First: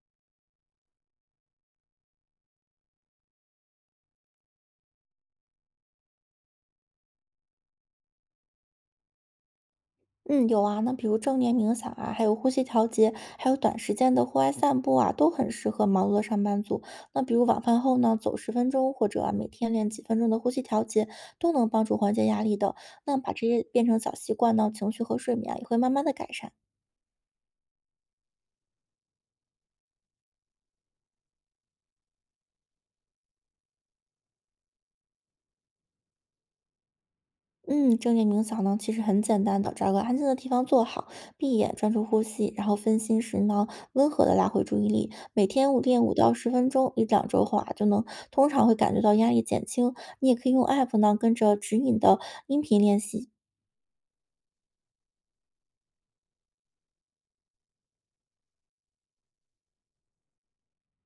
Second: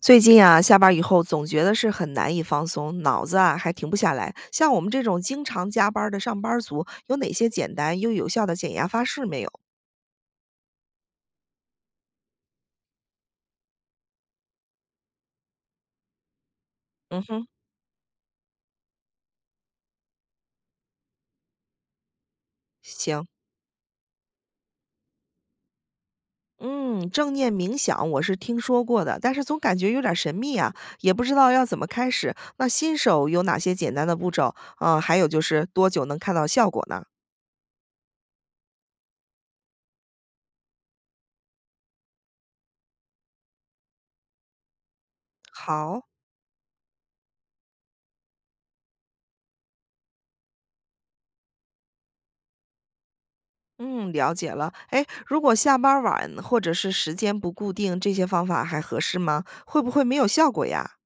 最近啊，下班以后总觉得是很难以放松，脑子啊还停不下来。像我们这种经常加班儿的上班儿族，有哪些简单又有效的减压方式没有？嗯，有啊，那比如正念冥想啊，还有呼吸调节，还有短时间的户外散步啊，都很适合忙碌的上班族。嗯那比如哼，晚饭后呢，走十分钟，或者啊每天练几分钟的呼吸调节，都能帮助缓解压力的。那行，把这些变成小习惯呢，情绪和睡眠啊也会慢慢的改善。嗯，正念冥想我是听说过的，但是总感觉有点神秘啊，也不知道要怎么开始。那新手有哪些简单的步骤？嗯，还有就是多久能看到效果呢？嗯，正念冥想呢，其实很简单的，找个安静的地方坐好，闭眼专注呼吸，然后分心时呢，温和的拉回注意力。每天五练好。五到十分钟，一两周后啊，就能通常会感觉到压力减轻。你也可以用 app 呢，跟着指引的音频练习。嗯，了解了。哎，如果下班晚或者是时间不固定，这些方法还合适吗？会不会没有效果呀？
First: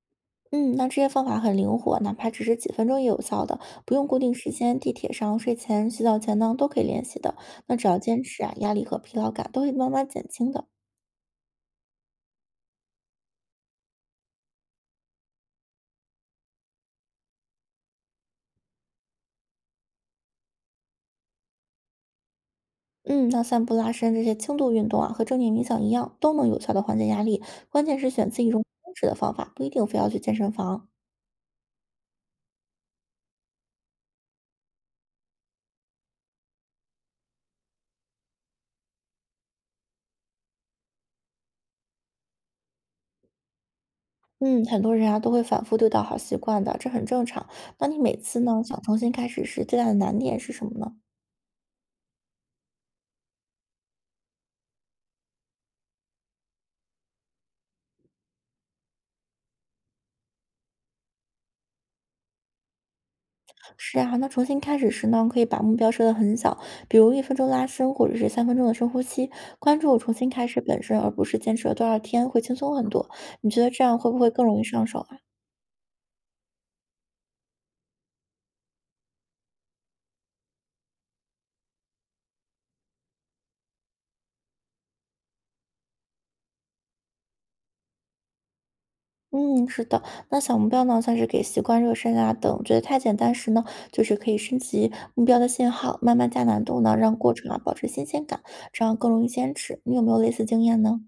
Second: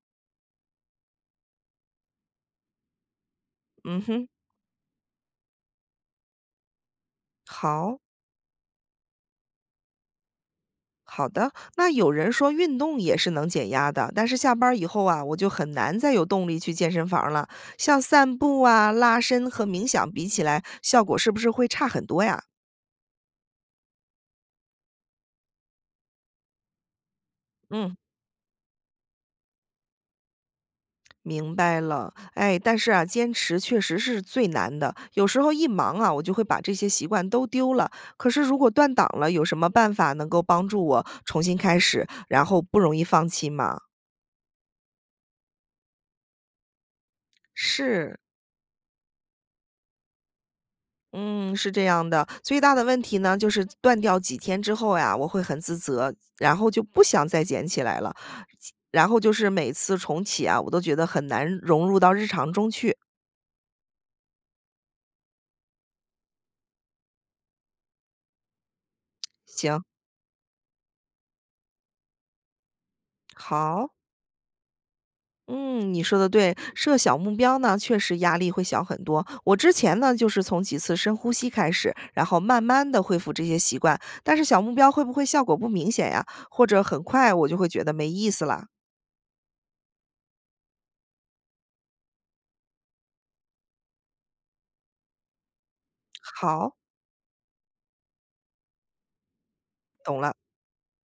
嗯，那这些方法很灵活，哪怕只是几分钟也有效的，不嗯用固哼，定时间，地铁上、睡前、洗澡前呢，都可以练习的。那只要好坚持啊，压力和疲劳感都会慢慢减轻的。好的。那有人说运动也是能减压的，但是下班儿以后啊，我就很难再有动力去健身房了。像散步啊、拉伸和冥想比起来，效果是不是会差很多呀？嗯，那散步、拉伸这些轻度运动啊，和正念冥想一样，都能有效的缓解压力。关嗯，键是选自己容易坚持的方法，不一定非要去健身房。明白了。哎，但是啊，坚持确实是最难的。有时候一忙啊，我就会把这些习惯都丢了。可是如果断档了，有什么办法能够帮助我重新开始，然后不容易放弃吗？嗯，很多人啊都会反复丢掉好习惯的，这很正常。那你每是，次呢想重新开始时，最大的难点是什么呢？嗯，是这样的，最大的问题呢，就是断掉几天之后呀，我会很自责，然后就不想再捡起来了。然后就是每次重启啊，我都觉得很难融入到日常中去。是啊，那重新开始时呢，可以把目标设的很小，比如一分钟拉伸，或者是三分钟的深呼吸，关行，注重新开始本身，而不是坚持了多少天，会轻松很多。你觉得这好，样会不会更容易上手啊？嗯，你说的对，设小目标呢，确实压力会小很多。我之前呢，就是从几次深呼吸开始，然后慢慢的恢复这些习惯。但是小目标会不会效果不明显呀？或者很快我就会觉得没意思了？嗯，是的，那小目标呢，像是给习惯热身啊等觉得太简单时呢，就是可以升级目标的信号，慢慢加难好，度呢，让过程啊保持新鲜感，这样更容易坚持。你有没有懂类了。似经验呢？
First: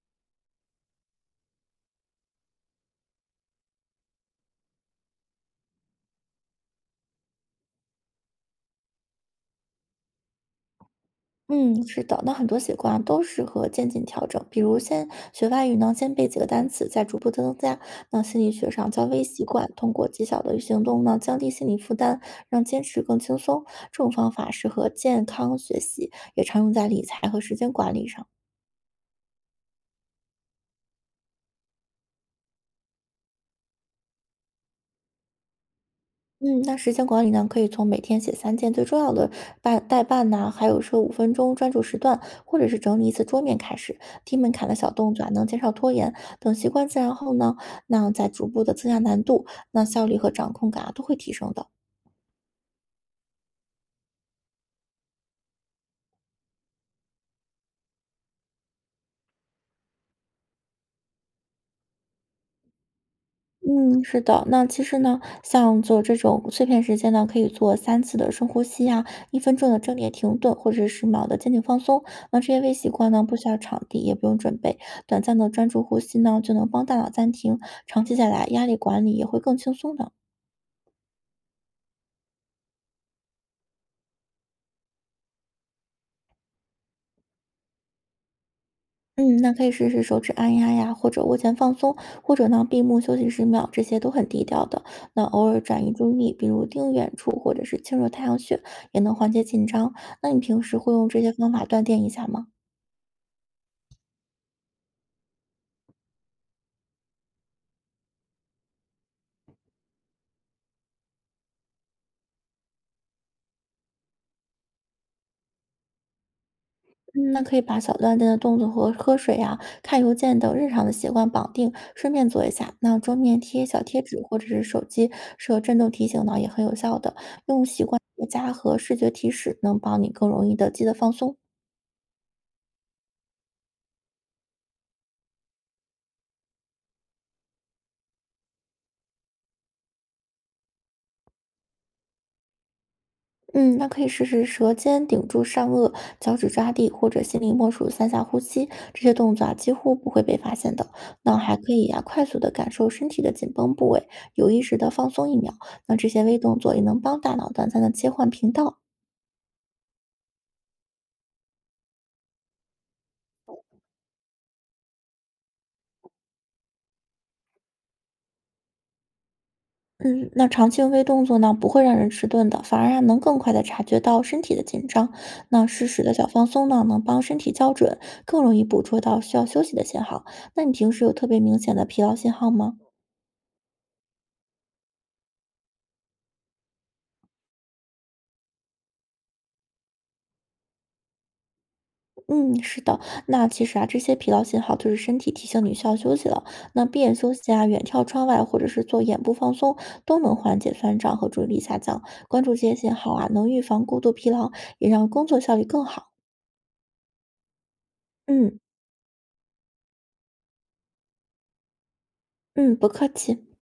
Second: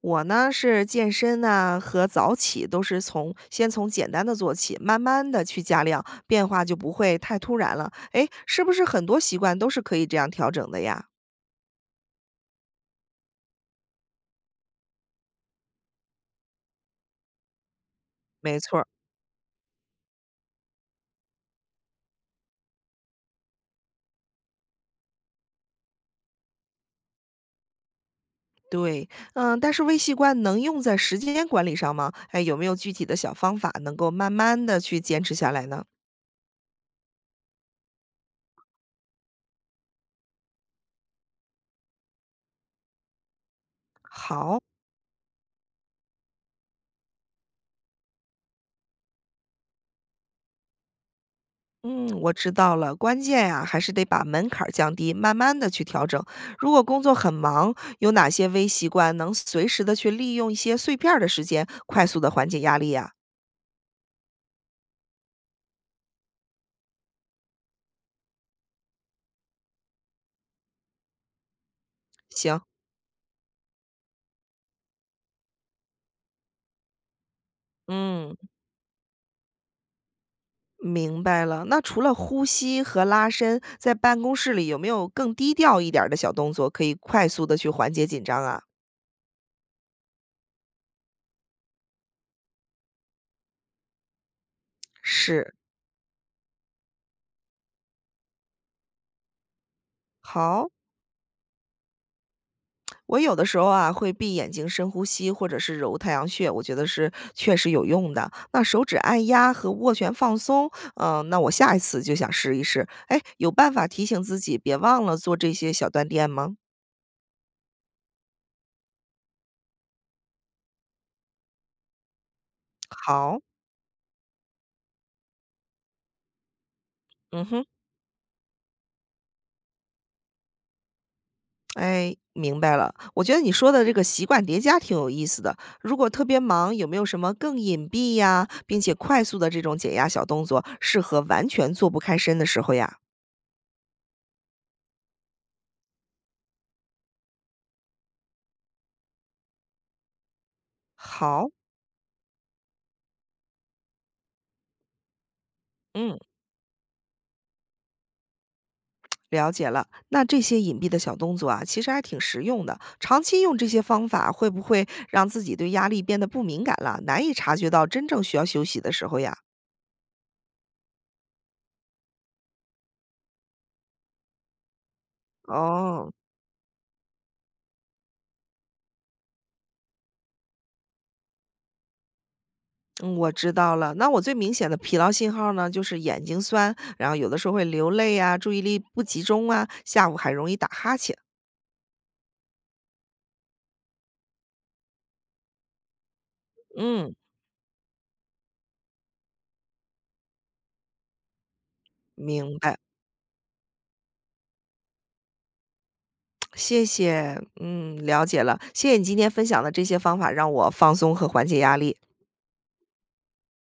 我呢是健身呐、和早起都是从先从简单的做起，慢慢的去加量，变化就不会太突然了。诶，是不是很多习惯都是可以这样调整的呀？嗯，是的，那很多习惯啊都适合渐进调整，比如先学外语呢，先背几个单词，再逐步增加。那心理没学错儿，上叫微习惯，通过极小的行动呢，降低心理负担，让坚持更轻松。这种方法适合健康学习，也常用在理财和时间管理上。对，嗯，但是微习惯能用在时间管理上吗？哎，有没有具体的小方法能够慢慢的去坚持下来呢？嗯，那时间管理呢，可以从每天写三件最重要的代办呐、还有说五分钟专注时段，或者是整理一次桌面开始，低门好，槛的小动作啊，能减少拖延。等习惯自然后呢，那再逐步的增加难度，那效率和掌控感啊都会提升的。嗯，我知道了。关键呀，还是得把门槛儿降低，慢慢的去调整。如果工作很忙，有哪些微习惯能随时的去利用一些碎片儿的时间，快速的缓解压力呀？嗯，是的。那其实呢，像做这种碎片时间呢，可以做三次的深呼吸呀一分钟的正念停顿，或者是1秒的肩颈放松。那这行，些微习惯呢，不需要场地，也不用准备，短暂的专注呼吸呢，就能帮大脑暂停。长期下嗯，来，压力管理也会更轻松的。明白了。那除了呼吸和拉伸，在办公室里有没有更低调一点儿的小动作，可以快速的去缓解紧张啊？嗯，那可以试试手指按压呀，或者握拳放松，或者呢闭目休息十秒，这些都很低调的。那偶是，尔转移注意力，比如盯远处，或者是轻揉太阳穴，也能缓解紧张。那你平好。时会用这些方法锻炼一下吗？我有的时候啊，会闭眼睛深呼吸，或者是揉太阳穴，我觉得是确实有用的。那手指按压和握拳放松，嗯、那我下一次就想试一试。哎，有办法提醒自己别忘了做这些小锻炼吗？嗯，那可以把小锻炼的动作和喝水呀、看邮件等日常的习惯绑定，顺便做一下。那桌面好，贴小贴纸或者是手机设震动提醒呢，也很有效的。嗯哼，用习惯叠加和视觉提示，能帮你更容易的记得放松。哎，明白了。我觉得你说的这个习惯叠加挺有意思的。如果特别忙，有没有什么更隐蔽呀，并且快速的这种减压小动作，适合完全做不开身的时候呀？嗯，那可以试试舌尖顶住上颚，脚趾抓地，或者心里默数三下呼吸，这些动作啊几乎不会被发现的。那好，还可以啊，快速的感受身体的紧绷部位，有意识的放松一秒。那这嗯。些微动作也能帮大脑短暂的切换频道。了解了，那这些隐蔽的小动作啊，其实还挺实用的。长期用这些方法，会不会让自己对压力变得不敏感了，难以察觉到真正需要休息的时候呀？嗯，那长期用微动作呢，不会让人迟钝的，反而啊能更快的察觉到身体的紧张。那适时哦，的小放松呢，能帮身体校准，更容易捕捉到需要休息的信号。那你平时有特别明显的疲劳信号吗？嗯，我知道了。那我最明显的疲劳信号呢，就是眼睛酸，然后有的时候会流泪啊，注意力不集中啊，下午还容易打哈欠。嗯，是的，那其实啊，这些疲劳信号就是身体提醒你需要休息了。那闭嗯，眼休息啊，远眺窗外，或者是做眼部放松，都能缓解酸胀和注意力下降。关注明这些白，信号啊，能预防过度疲劳，也让工作效率更好。谢谢。嗯，了解了，嗯谢谢你今天分享的这些方法，让我放松和缓解压力。嗯，不客气。